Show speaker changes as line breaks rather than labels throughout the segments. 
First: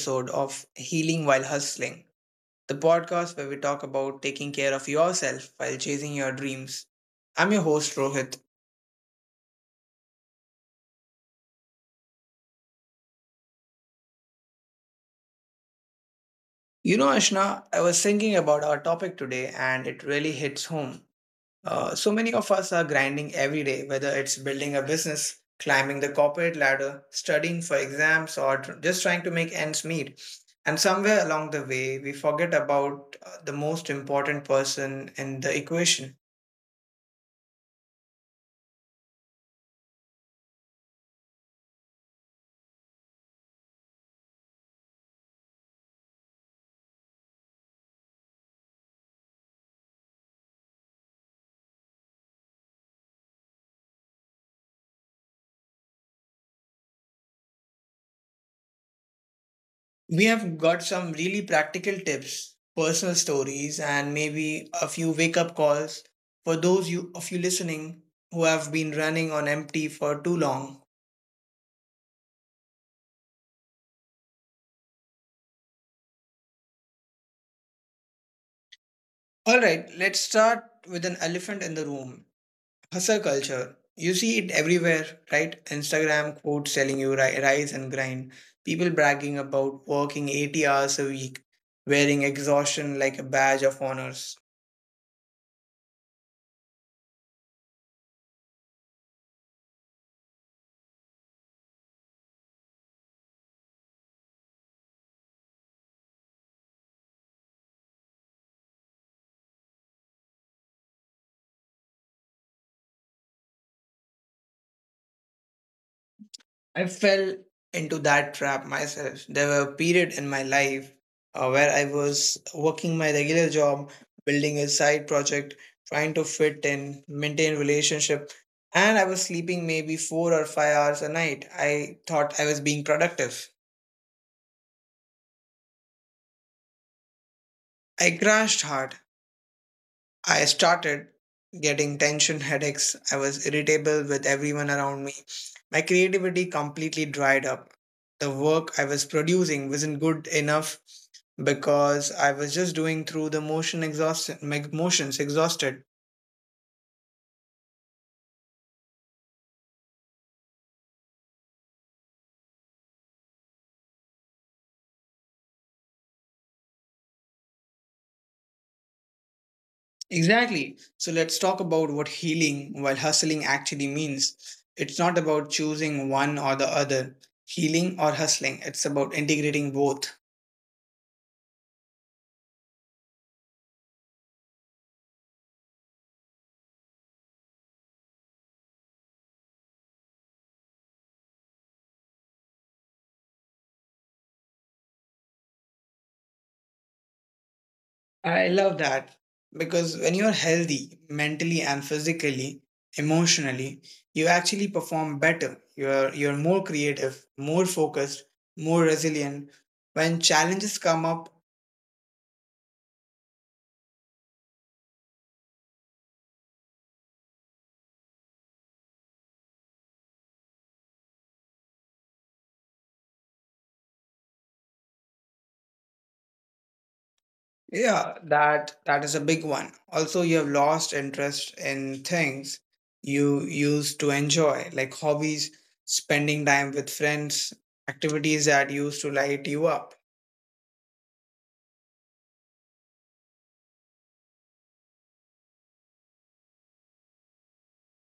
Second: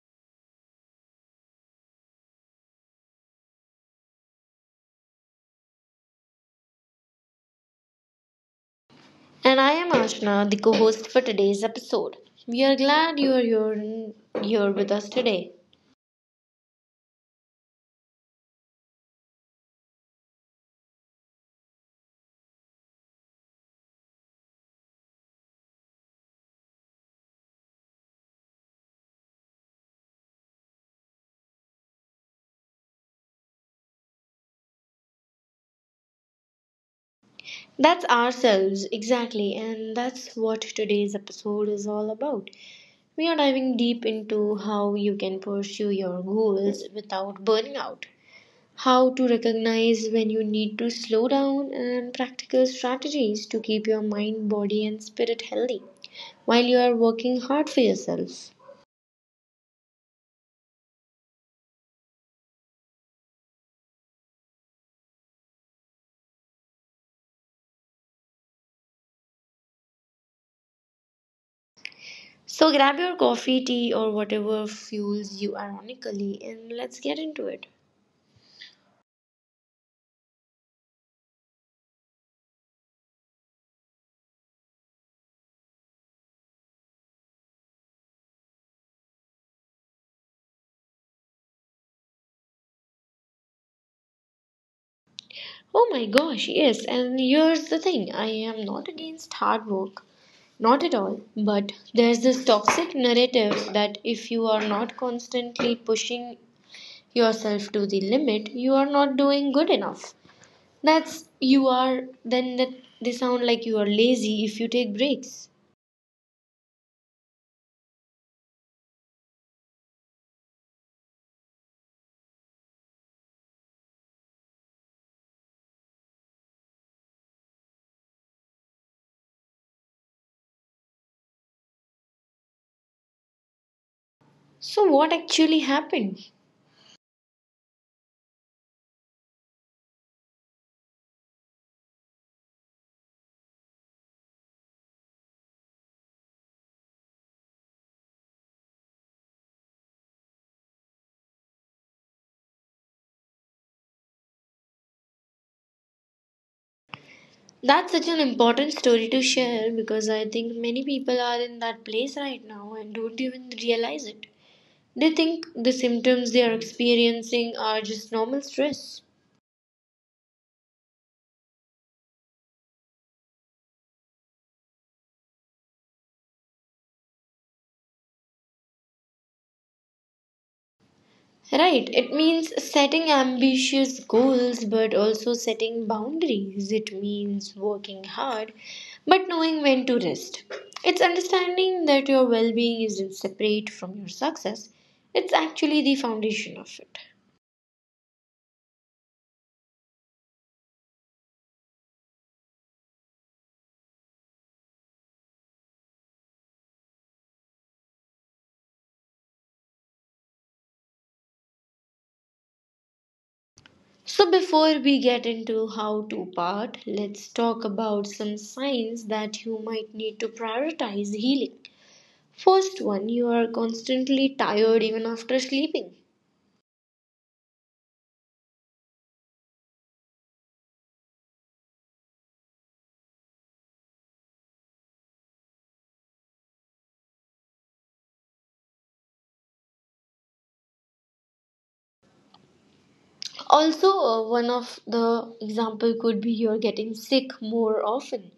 episode of Healing While Hustling, the podcast where we talk about taking care of yourself while chasing your dreams. I'm your host Rohit.
And I am Ashna, the co host for today's episode. We are glad you are here with us today.
You know, Ashna, I was thinking about our topic today and it really hits home. So many of us are grinding every day, whether it's building a business, climbing the corporate ladder, studying for exams, or just trying to make ends meet. And somewhere along the way, we forget about the most important person in the equation.
That's ourselves, exactly, and that's what today's episode is all about. We are diving deep into how you can pursue your goals without burning out, how to recognize when you need to slow down, and practical strategies to keep your mind, body, and spirit healthy while you are working hard for yourself.
We have got some really practical tips, personal stories, and maybe a few wake up calls for of you listening who have been running on empty for too long.
So grab your coffee, tea, or whatever fuels you ironically, and let's get into it.
All right, let's start with an elephant in the room, hustle culture. You see it everywhere, right? Instagram quotes telling you rise and grind, people bragging about working 80 hours a week, wearing exhaustion like a badge of honors.
Oh my gosh, yes, and here's the thing, I am not against hard work, not at all, but there's this toxic narrative that if you are not constantly pushing yourself to the limit, you are not doing good enough. That's you are, then that they sound like you are lazy if you take breaks.
I fell into that trap myself. There were a period in my life where I was working my regular job, building a side project, trying to fit in, maintain relationship, and I was sleeping maybe 4 or 5 hours a night. I thought I was being productive.
So, what actually happened?
I crashed hard. I started getting tension headaches. I was irritable with everyone around me. My creativity completely dried up. The work I was producing wasn't good enough because I was just doing through the motion exhaustion, my motions exhausted.
That's such an important story to share because I think many people are in that place right now and don't even realize it. They think the symptoms they are experiencing are just normal stress.
Exactly. So let's talk about what healing while hustling actually means. It's not about choosing one or the other, healing or hustling. It's about integrating both.
Right, it means setting ambitious goals but also setting boundaries. It means working hard but knowing when to rest. It's understanding that your well being isn't separate from your success, it's actually the foundation of it.
I love that, because when you're healthy mentally and physically, emotionally, you actually perform better. You're more creative, more focused, more resilient. When challenges come up,
So, before we get into how to part, let's talk about some signs that you might need to prioritize healing. First one, you are constantly tired even after sleeping.
yeah, that is a big one. Also, you have lost interest in things you used to enjoy, like hobbies, spending time with friends, activities that used to light you up.
Also, one of the example could be you're getting sick more often.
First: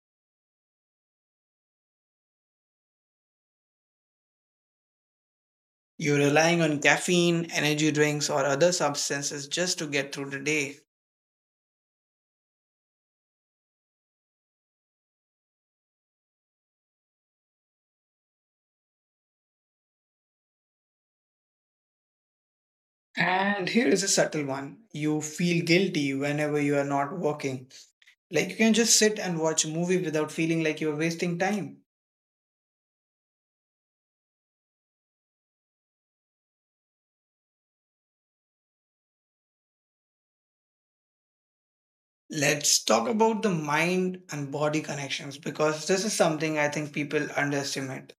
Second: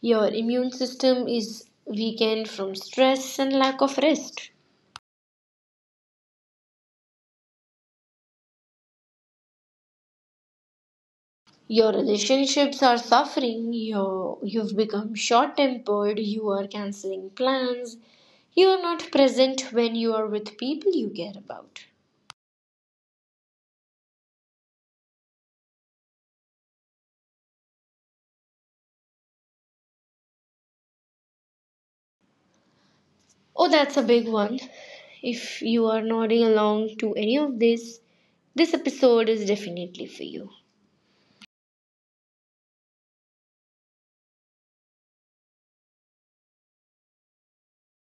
Your immune system is weakened from stress and lack of rest.
You're relying on caffeine, energy drinks, or other substances just to get through the day.
Your relationships are suffering. You've become short tempered. You are canceling plans. You are not present when you are with people you care about.
And here is a subtle one, you feel guilty whenever you are not working. Like you can just sit and watch a movie without feeling like you're wasting time.
Oh, that's a big one. If you are nodding along to any of this, this episode is definitely for you.
Let's talk about the mind and body connections, because this is something I think people underestimate.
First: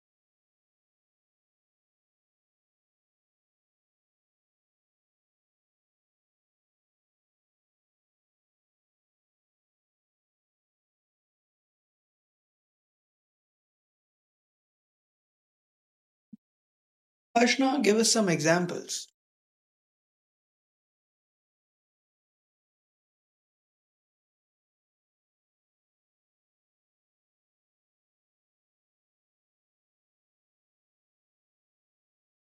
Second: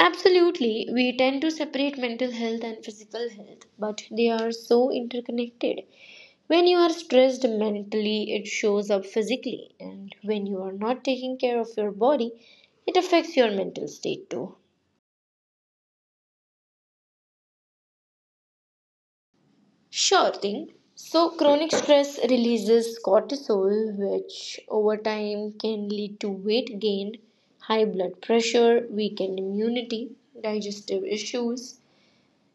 Absolutely, we tend to separate mental health and physical health, but they are so interconnected. When you are stressed mentally, it shows up physically, and when you are not taking care of your body, it affects your mental state too.
Ashna, give us some examples.
Sure thing. So, chronic stress releases cortisol, which over time can lead to weight gain, high blood pressure, weakened immunity, digestive issues.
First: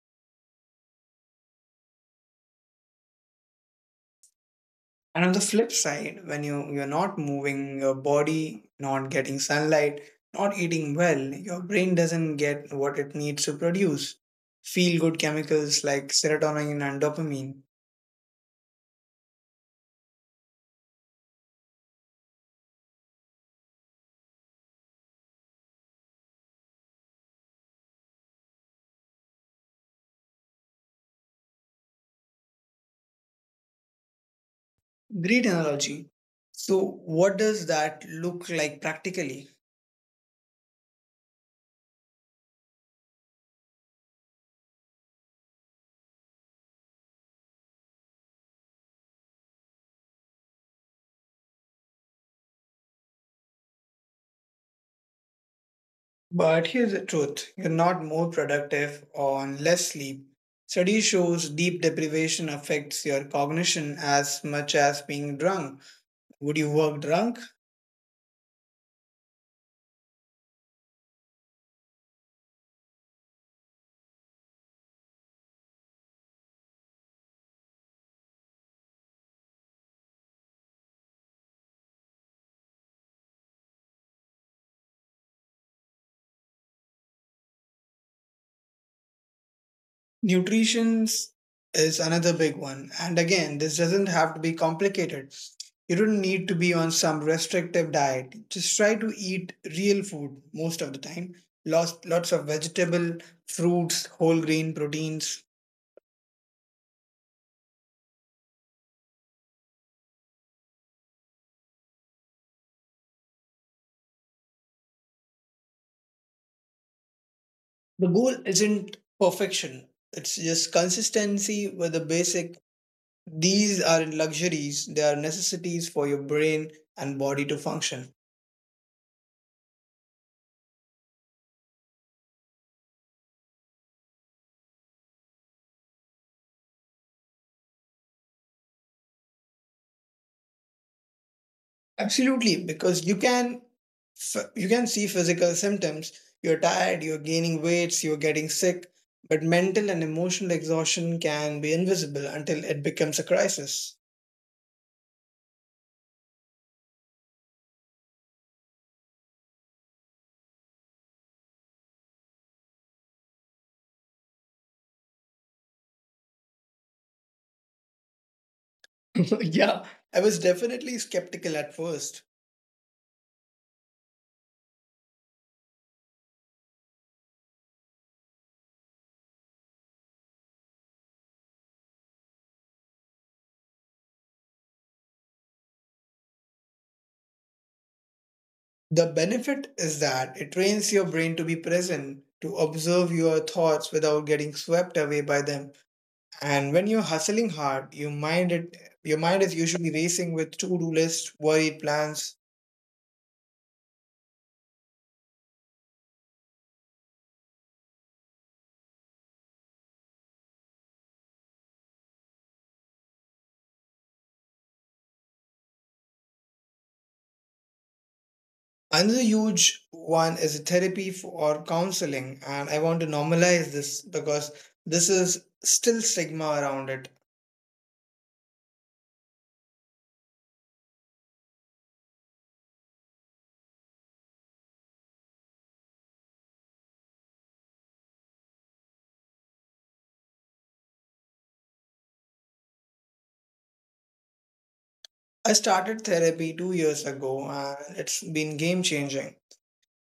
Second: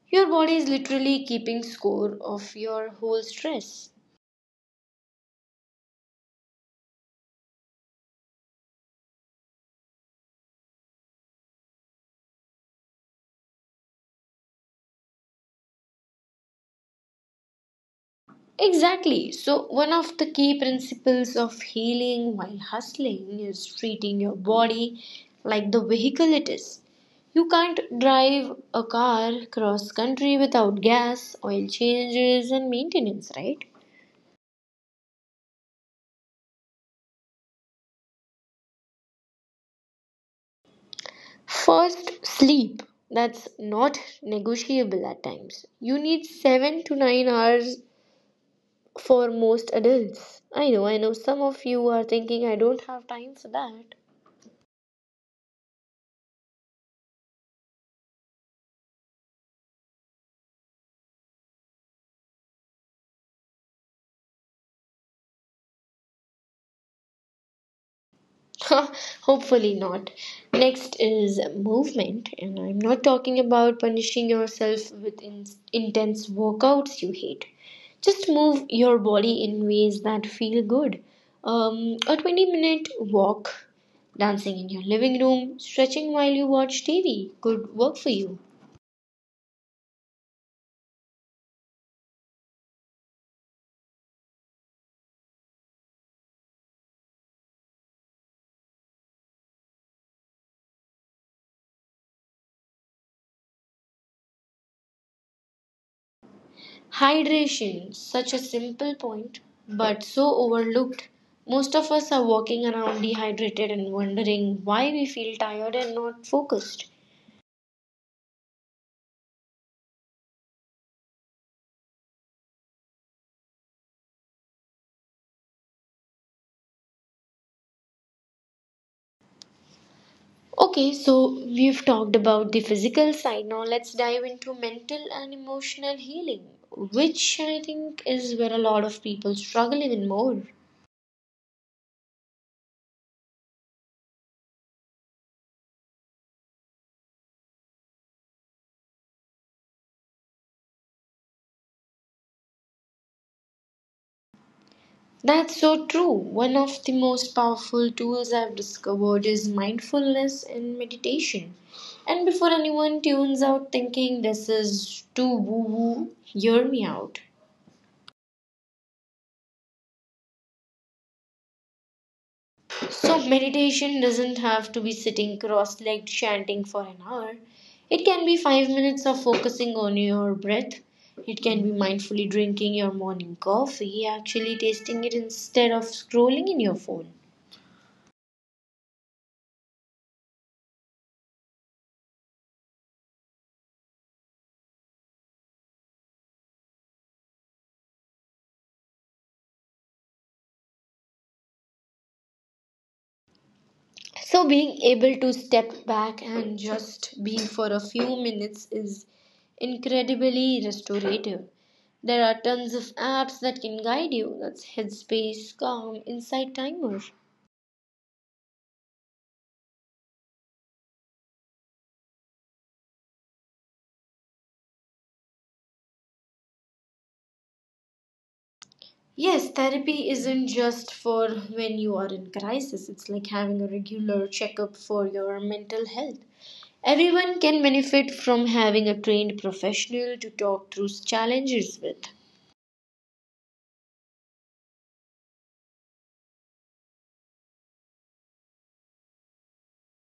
Your body is literally keeping score of your whole stress.
And on the flip side, when you're not moving your body, not getting sunlight, not eating well, your brain doesn't get what it needs to produce feel good chemicals like serotonin and dopamine.
Exactly. So, one of the key principles of healing while hustling is treating your body like the vehicle it is. You can't drive a car cross country without gas, oil changes, and maintenance, right?
Great analogy. So, what does that look like practically?
First, sleep. That's not negotiable at times. You need 7 to 9 hours for most adults. I know some of you are thinking I don't have time for that.
But here's the truth, you're not more productive on less sleep. Study shows deep deprivation affects your cognition as much as being drunk. Would you work drunk?
Hopefully not. Next is movement, and I'm not talking about punishing yourself with intense workouts you hate. Just move your body in ways that feel good. A 20-minute walk, dancing in your living room, stretching while you watch TV could work for you.
Nutrition is another big one. And again, this doesn't have to be complicated. You don't need to be on some restrictive diet. Just try to eat real food most of the time. Lots of vegetable, fruits, whole grain proteins.
Hydration, such a simple point, but so overlooked. Most of us are walking around dehydrated and wondering why we feel tired and not focused.
The goal isn't perfection. It's just consistency with the basic. These are luxuries. They are necessities for your brain and body to function.
Okay, so we've talked about the physical side. Now let's dive into mental and emotional healing, which I think is where a lot of people struggle even more.
Absolutely, because you can you can see physical symptoms. You're tired, you're gaining weights, you're getting sick, but mental and emotional exhaustion can be invisible until it becomes a crisis.
That's so true. One of the most powerful tools I've discovered is mindfulness and meditation. And before anyone tunes out thinking this is too woo woo, hear me out.
Yeah, I was definitely skeptical at first.
So, meditation doesn't have to be sitting cross legged chanting for an hour. It can be 5 minutes of focusing on your breath. It can be mindfully drinking your morning coffee, actually tasting it instead of scrolling in your phone.
The benefit is that it trains your brain to be present, to observe your thoughts without getting swept away by them. And when you're hustling hard, your mind is usually racing with to-do lists, worried plans.
So being able to step back and just be for a few minutes is incredibly restorative. There are tons of apps that can guide you. That's Headspace, Calm, Insight Timer.
Another huge one is therapy for, or counseling, and I want to normalize this because this is still stigma around it.
Yes, therapy isn't just for when you are in crisis. It's like having a regular checkup for your mental health. Everyone can benefit from having a trained professional to talk through challenges with.
I started therapy 2 years ago, and it's been game changing.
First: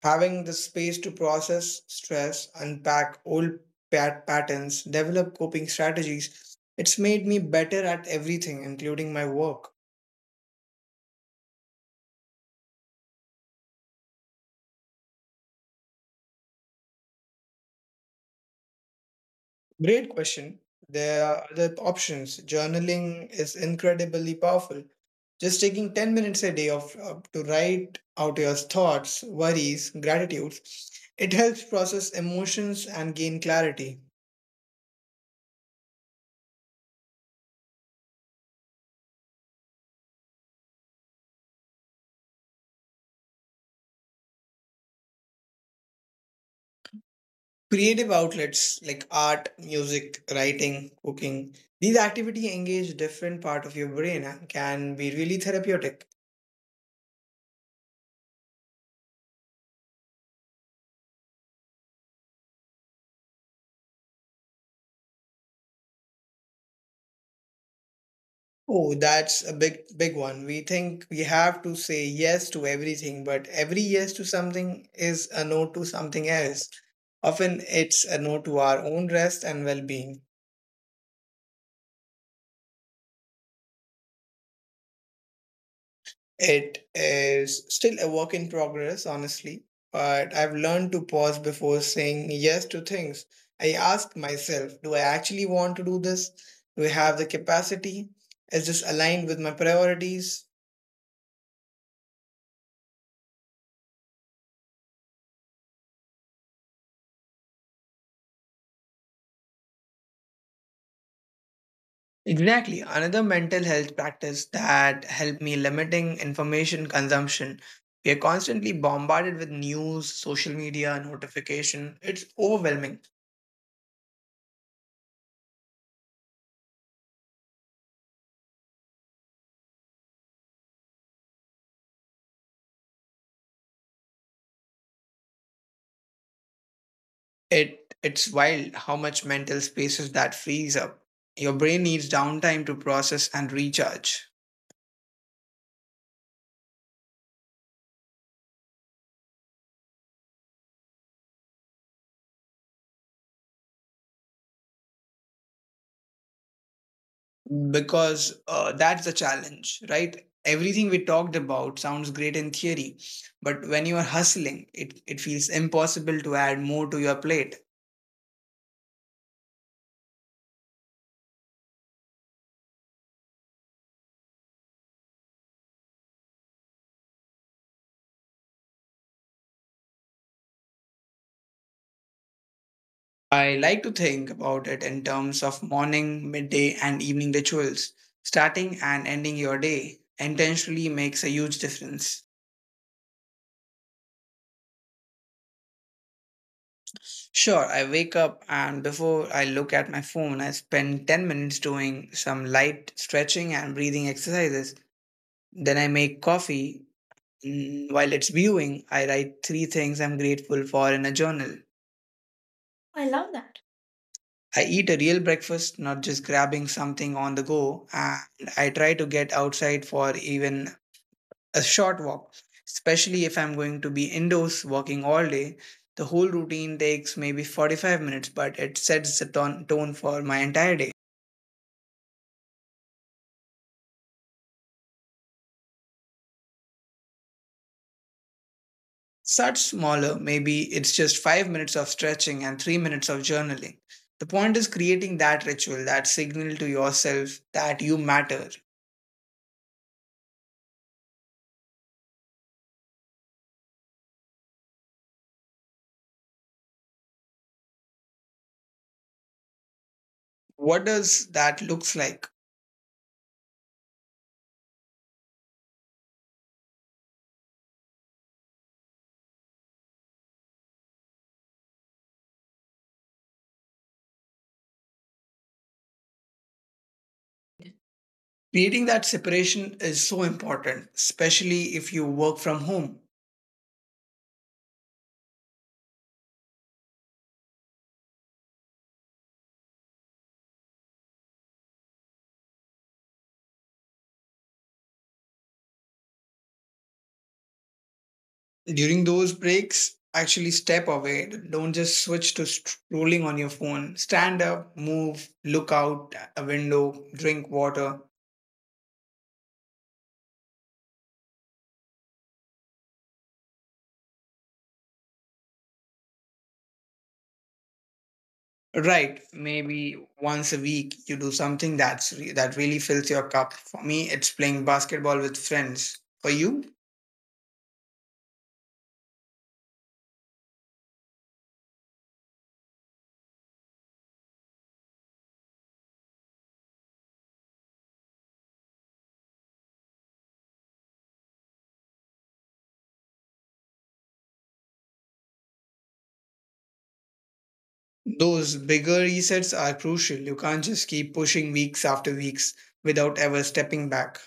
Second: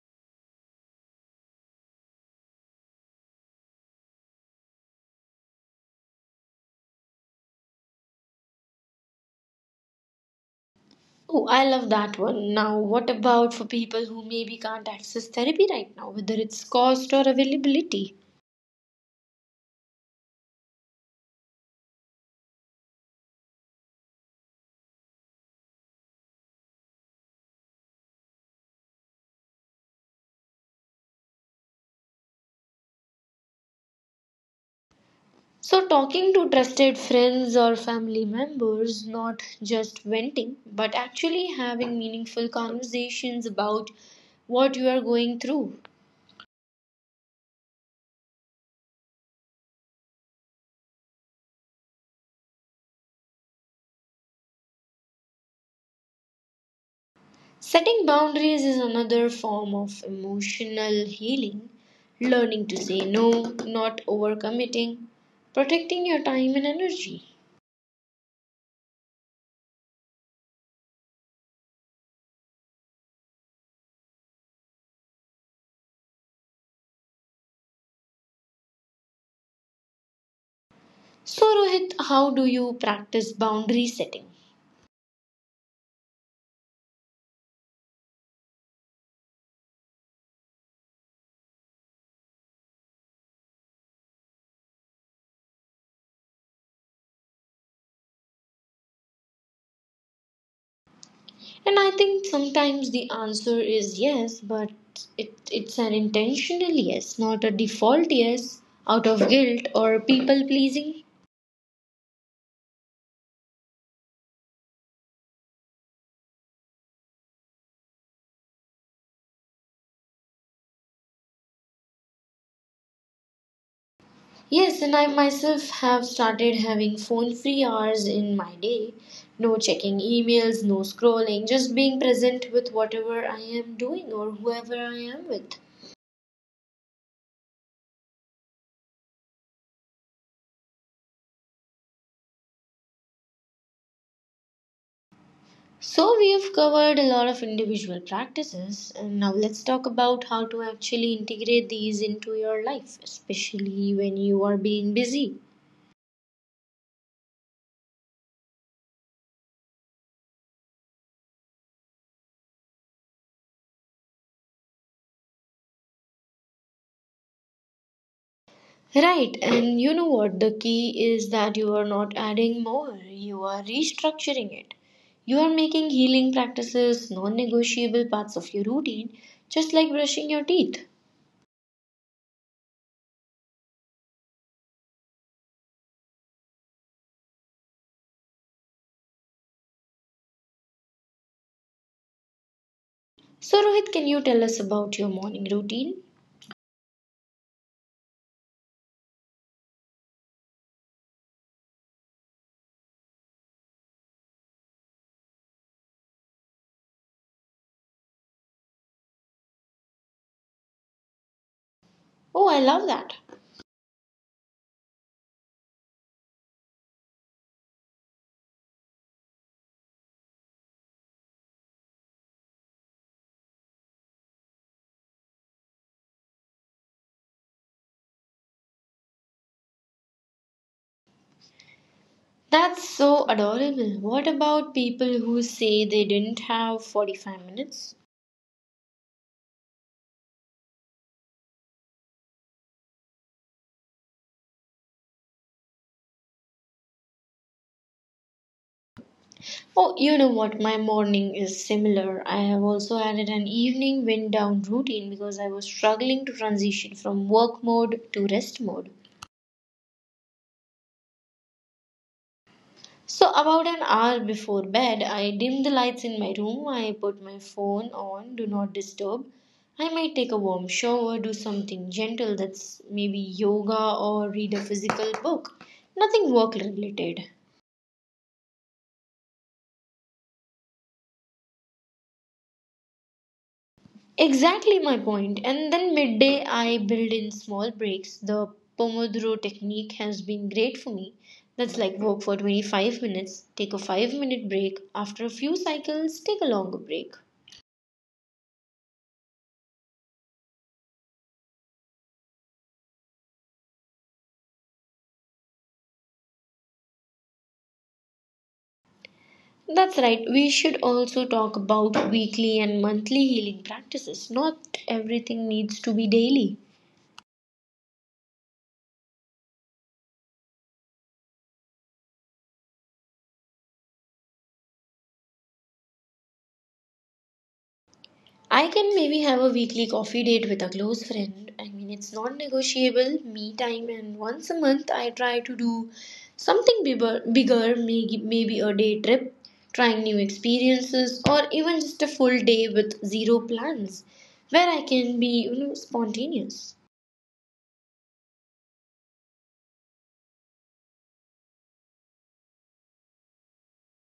Having the space to process stress, unpack old patterns, develop coping strategies, it's made me better at everything, including my work.
Oh, I love that one. Now, what about for people who maybe can't access therapy right now, whether it's cost or availability?
Great question. There are other options. Journaling is incredibly powerful. Just taking 10 minutes a day to write out your thoughts, worries, gratitudes, it helps process emotions and gain clarity.
So, talking to trusted friends or family members, not just venting, but actually having meaningful conversations about what you are going through.
Creative outlets like art, music, writing, cooking, these activities engage different part of your brain and can be really therapeutic.
Setting boundaries is another form of emotional healing, learning to say no, not overcommitting, protecting your time and energy.
Oh, that's a big one. We think we have to say yes to everything, but every yes to something is a no to something else. Often it's a no to our own rest and well being.
So, Rohit, how do you practice boundary setting?
It is still a work in progress, honestly, but I've learned to pause before saying yes to things. I ask myself, do I actually want to do this? Do I have the capacity? Is this aligned with my priorities?
And I think sometimes the answer is yes, but it's an intentional yes, not a default yes out of guilt or people pleasing.
Exactly. Another mental health practice that helped me limiting information consumption. We are constantly bombarded with news, social media, notification. It's overwhelming.
Yes, and I myself have started having phone free hours in my day. No checking emails, no scrolling, just being present with whatever I am doing or whoever I am with.
It's wild how much mental spaces that frees up. Your brain needs downtime to process and recharge,
So, we've covered a lot of individual practices, and now let's talk about how to actually integrate these into your life, especially when you are being busy.
because that's the challenge, right? Everything we talked about sounds great in theory, but when you are hustling, it feels impossible to add more to your plate.
Right, and you know what? The key is that you are not adding more, you are restructuring it. You are making healing practices non negotiable parts of your routine, just like brushing your teeth.
I like to think about it in terms of morning, midday, and evening rituals. Starting and ending your day intentionally makes a huge difference.
So, Rohit, can you tell us about your morning routine?
Sure, I wake up and before I look at my phone, I spend 10 minutes doing some light stretching and breathing exercises. Then I make coffee. While it's brewing, I write three things I'm grateful for in a journal.
Oh, I love
I
that.
love that. I eat a real breakfast, not just grabbing something on the go, and I try to get outside for even a short walk, especially if I'm going to be indoors working all day. The whole routine takes maybe 45 minutes, but it sets the tone for my entire day.
That's so adorable. What about people who say they didn't have 45 minutes?
Such smaller, maybe it's just 5 minutes of stretching and 3 minutes of journaling. The point is creating that ritual, that signal to yourself that you matter.
Oh, you know what? My morning is similar. I have also added an evening wind down routine because I was struggling to transition from work mode to rest mode.
What does that looks like?
So, about an hour before bed, I dim the lights in my room. I put my phone on, do not disturb. I might take a warm shower, do something gentle, that's maybe yoga or read a physical book. Nothing work related.
Creating that separation is so important, especially if you work from home.
Exactly my point. And then midday, I build in small breaks. The Pomodoro technique has been great for me. That's like work for 25 minutes, take a 5-minute break, after a few cycles, take a longer break.
During those breaks, actually step away. Don't just switch to scrolling on your phone. Stand up, move, look out a window, drink water.
That's right, we should also talk about weekly and monthly healing practices. Not everything needs to be daily.
Right, maybe once a week you do something that really fills your cup. For me, it's playing basketball with friends. For you,
I can maybe have a weekly coffee date with a close friend. I mean, it's non negotiable, me time, and once a month I try to do something bigger, bigger maybe a day trip, trying new experiences, or even just a full day with zero plans where I can be, you know, spontaneous.
those bigger resets are crucial. You can't just keep pushing weeks after weeks without ever stepping back.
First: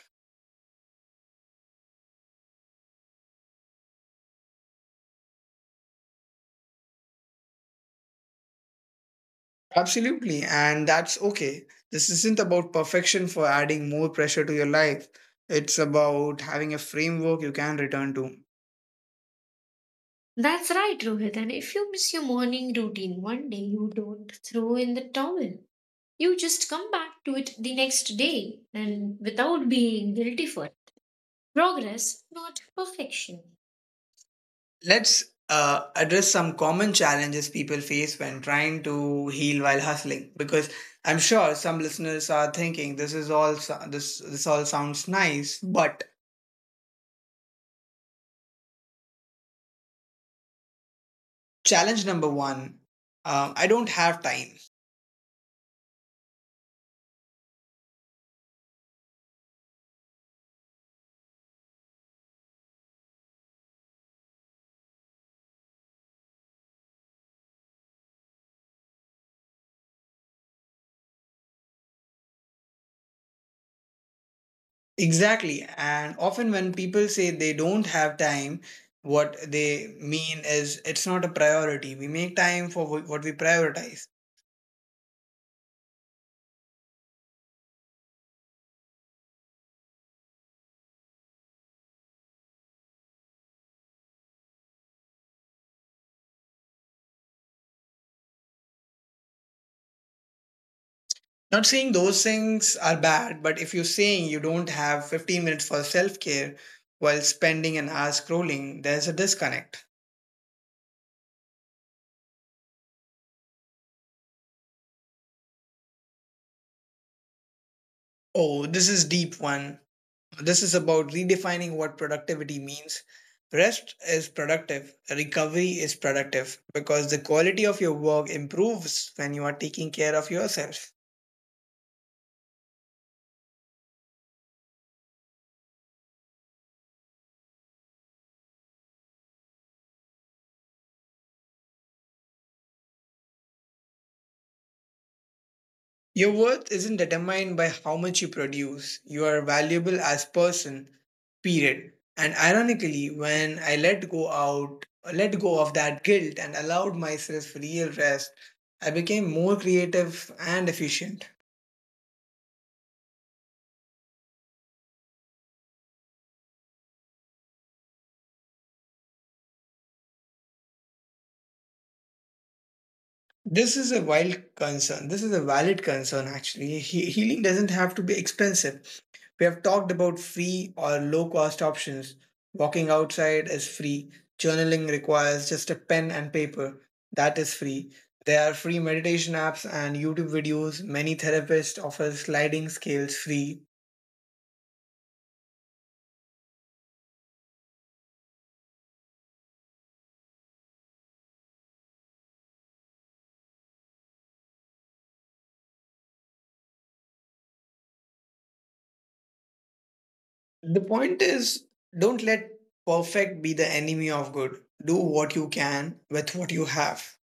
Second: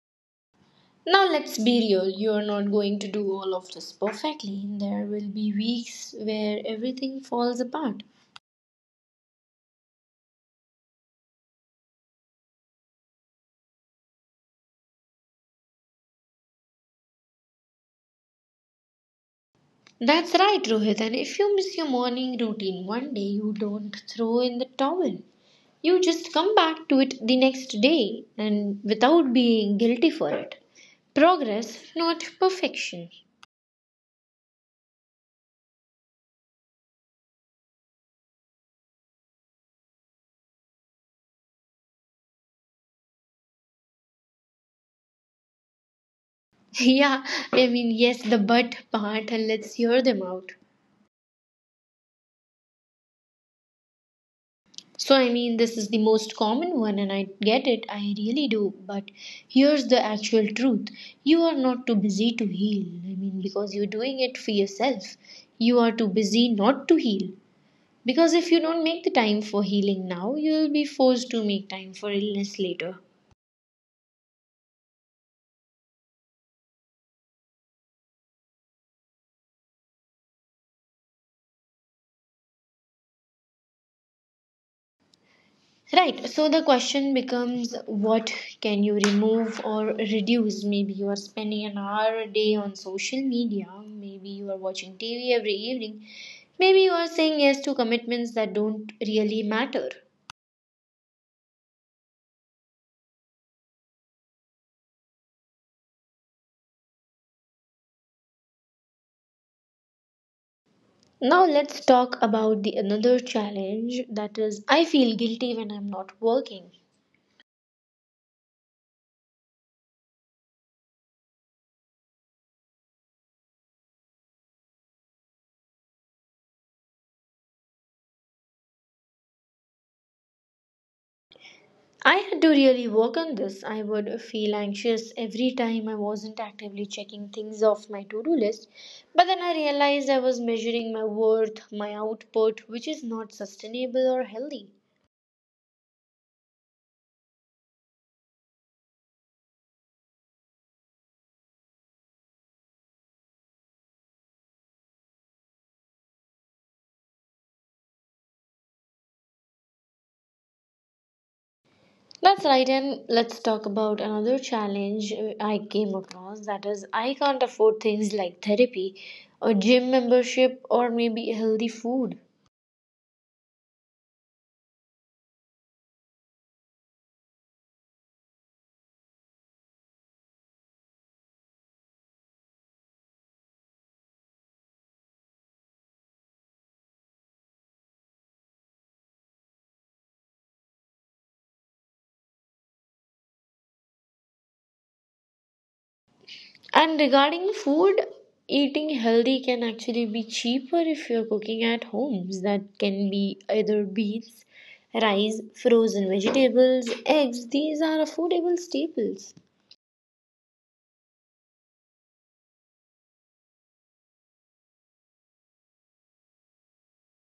Now, let's be real, you're not going to do all of this perfectly. There will be weeks where everything falls apart.
Absolutely, and that's okay. This isn't about perfection for adding more pressure to your life. It's about having a framework you can return to.
That's right,
That's right,
Rohit. And
Rohit.
if
And
you
if
miss your
you miss your
morning
morning
routine one day,
routine one
you
day, you
don't
don't
throw in the
throw in the
towel.
towel.
You just
You
come
just
back
come
to
back
it
to
the
it the
next
next
day
day
and
and
without
without
being guilty
being
for
guilty
it.
for it.
Progress, not
Progress, not
perfection.
perfection. Let's address some common challenges people face when trying to heal while hustling, because I'm sure some listeners are thinking this is all this all sounds nice, but
Yeah, I mean, yes, the but part, and let's hear them out.
challenge number one, I don't have time.
So, I mean, this is the most common one, and I get it, I really do. But here's the actual truth, you are not too busy to heal. I mean, because you're doing it for yourself, you are too busy not to heal. Because if you don't make the time for healing now, you'll be forced to make time for illness later.
Exactly, and often when people say they don't have time, what they mean is it's not a priority. We make time for what we prioritize.
Right, so the question becomes what can you remove or reduce? Maybe you are spending an hour a day on social media, maybe you are watching TV every evening, maybe you are saying yes to commitments that don't really matter.
Not saying those things are bad, but if you're saying you don't have 15 minutes for self care while spending an hour scrolling, there's a disconnect.
Now let's talk about the another challenge that is I feel guilty when I'm not working.
Oh, this is deep one. This is about redefining what productivity means. Rest is productive, recovery is productive because the quality of your work improves when you are taking care of yourself.
I had to really work on this. I would feel anxious every time I wasn't actively checking things off my to do list. But then I realized I was measuring my worth, my output, which is not sustainable or healthy.
Your worth isn't determined by how much you produce. You are valuable as person, period. And ironically, when I let go out, let go of that guilt and allowed myself real rest, I became more creative and efficient.
That's right, and let's talk about another challenge, I came across that is, I can't afford things like therapy, a gym membership, or maybe healthy food.
This is a wild concern. This is a valid concern actually. Healing doesn't have to be expensive. We have talked about free or low cost options. Walking outside is free. Journaling requires just a pen and paper. That is free. There are free meditation apps and YouTube videos. Many therapists offer sliding scales free.
And regarding food, eating healthy can actually be cheaper if you're cooking at homes. That can be either beans, rice, frozen vegetables, eggs. These are affordable staples.
The point is don't let perfect be the enemy of good. Do what you can with what you have.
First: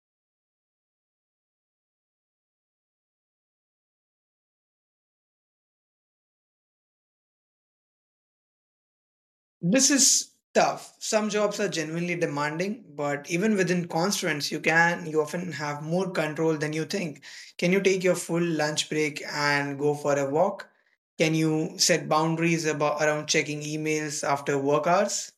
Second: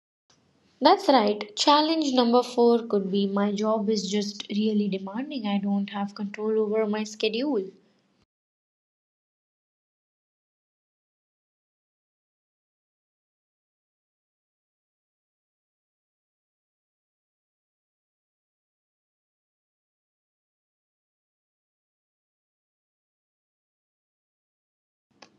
That's right. Challenge number four could be my job is just really demanding. I don't have control over my schedule.
This is tough. Some jobs are genuinely demanding, but even within constraints, you often have more control than you think. Can you take your full lunch break and go for a walk? Can you set boundaries about around checking emails after work hours?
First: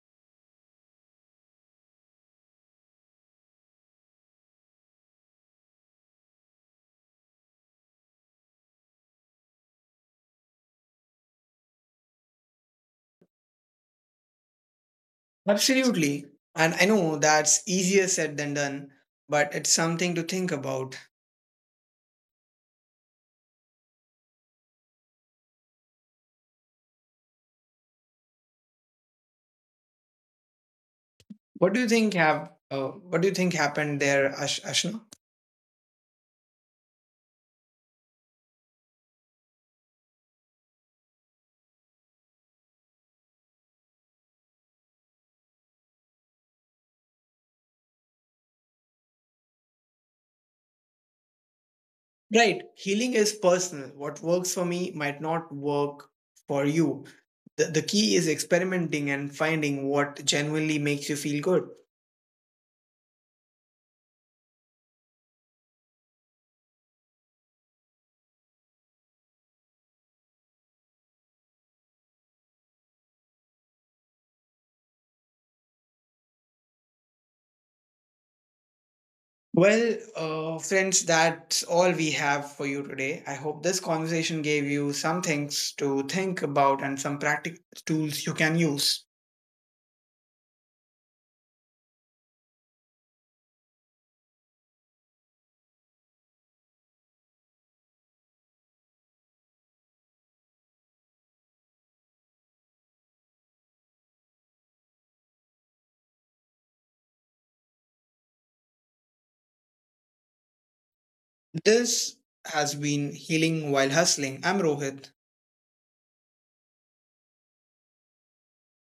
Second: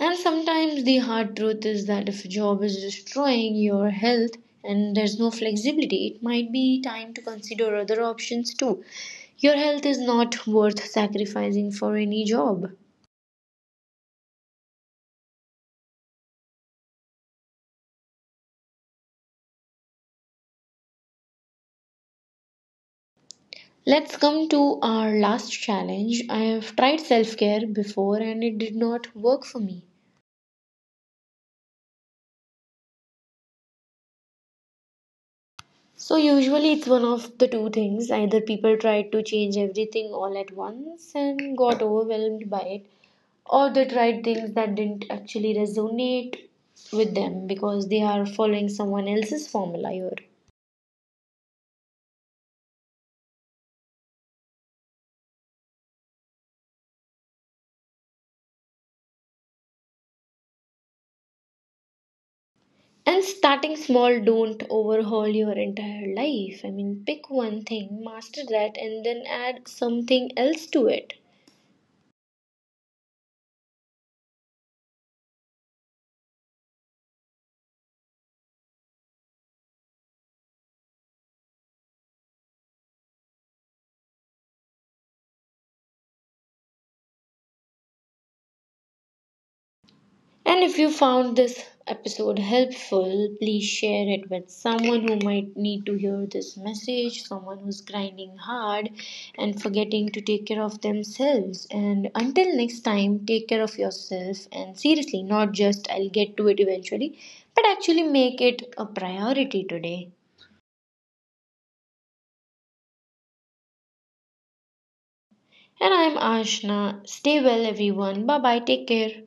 And sometimes the hard truth is that if a job is destroying your health and there's no flexibility, it might be time to consider other options too. Your health is not worth sacrificing for any job.
Absolutely. And I know that's easier said than done, but it's something to think about.
Let's come to our last challenge. I have tried self care before and it did not work for me.
What do you think have what do you think happened there, Ashna?
So, usually it's one of the two things. Either people tried to change everything all at once and got overwhelmed by it, or they tried things that didn't actually resonate with them because they are following someone else's formula here.
Right. Healing is personal. What works for me might not work for you. The key is experimenting and finding what genuinely makes you feel good.
And starting small, don't overhaul your entire life. I mean, pick one thing, master that, and then add something else to it.
Well, friends, that's all we have for you today. I hope this conversation gave you some things to think about and some practical tools you can use.
And if you found this episode helpful, please share it with someone who might need to hear this message, someone who's grinding hard and forgetting to take care of themselves. And until next time, take care of yourself, and seriously, not just I'll get to it eventually, but actually make it a priority today.
This has been Healing While Hustling. I'm Rohit.
And I'm Ashna. Stay well, everyone. Bye bye. Take care.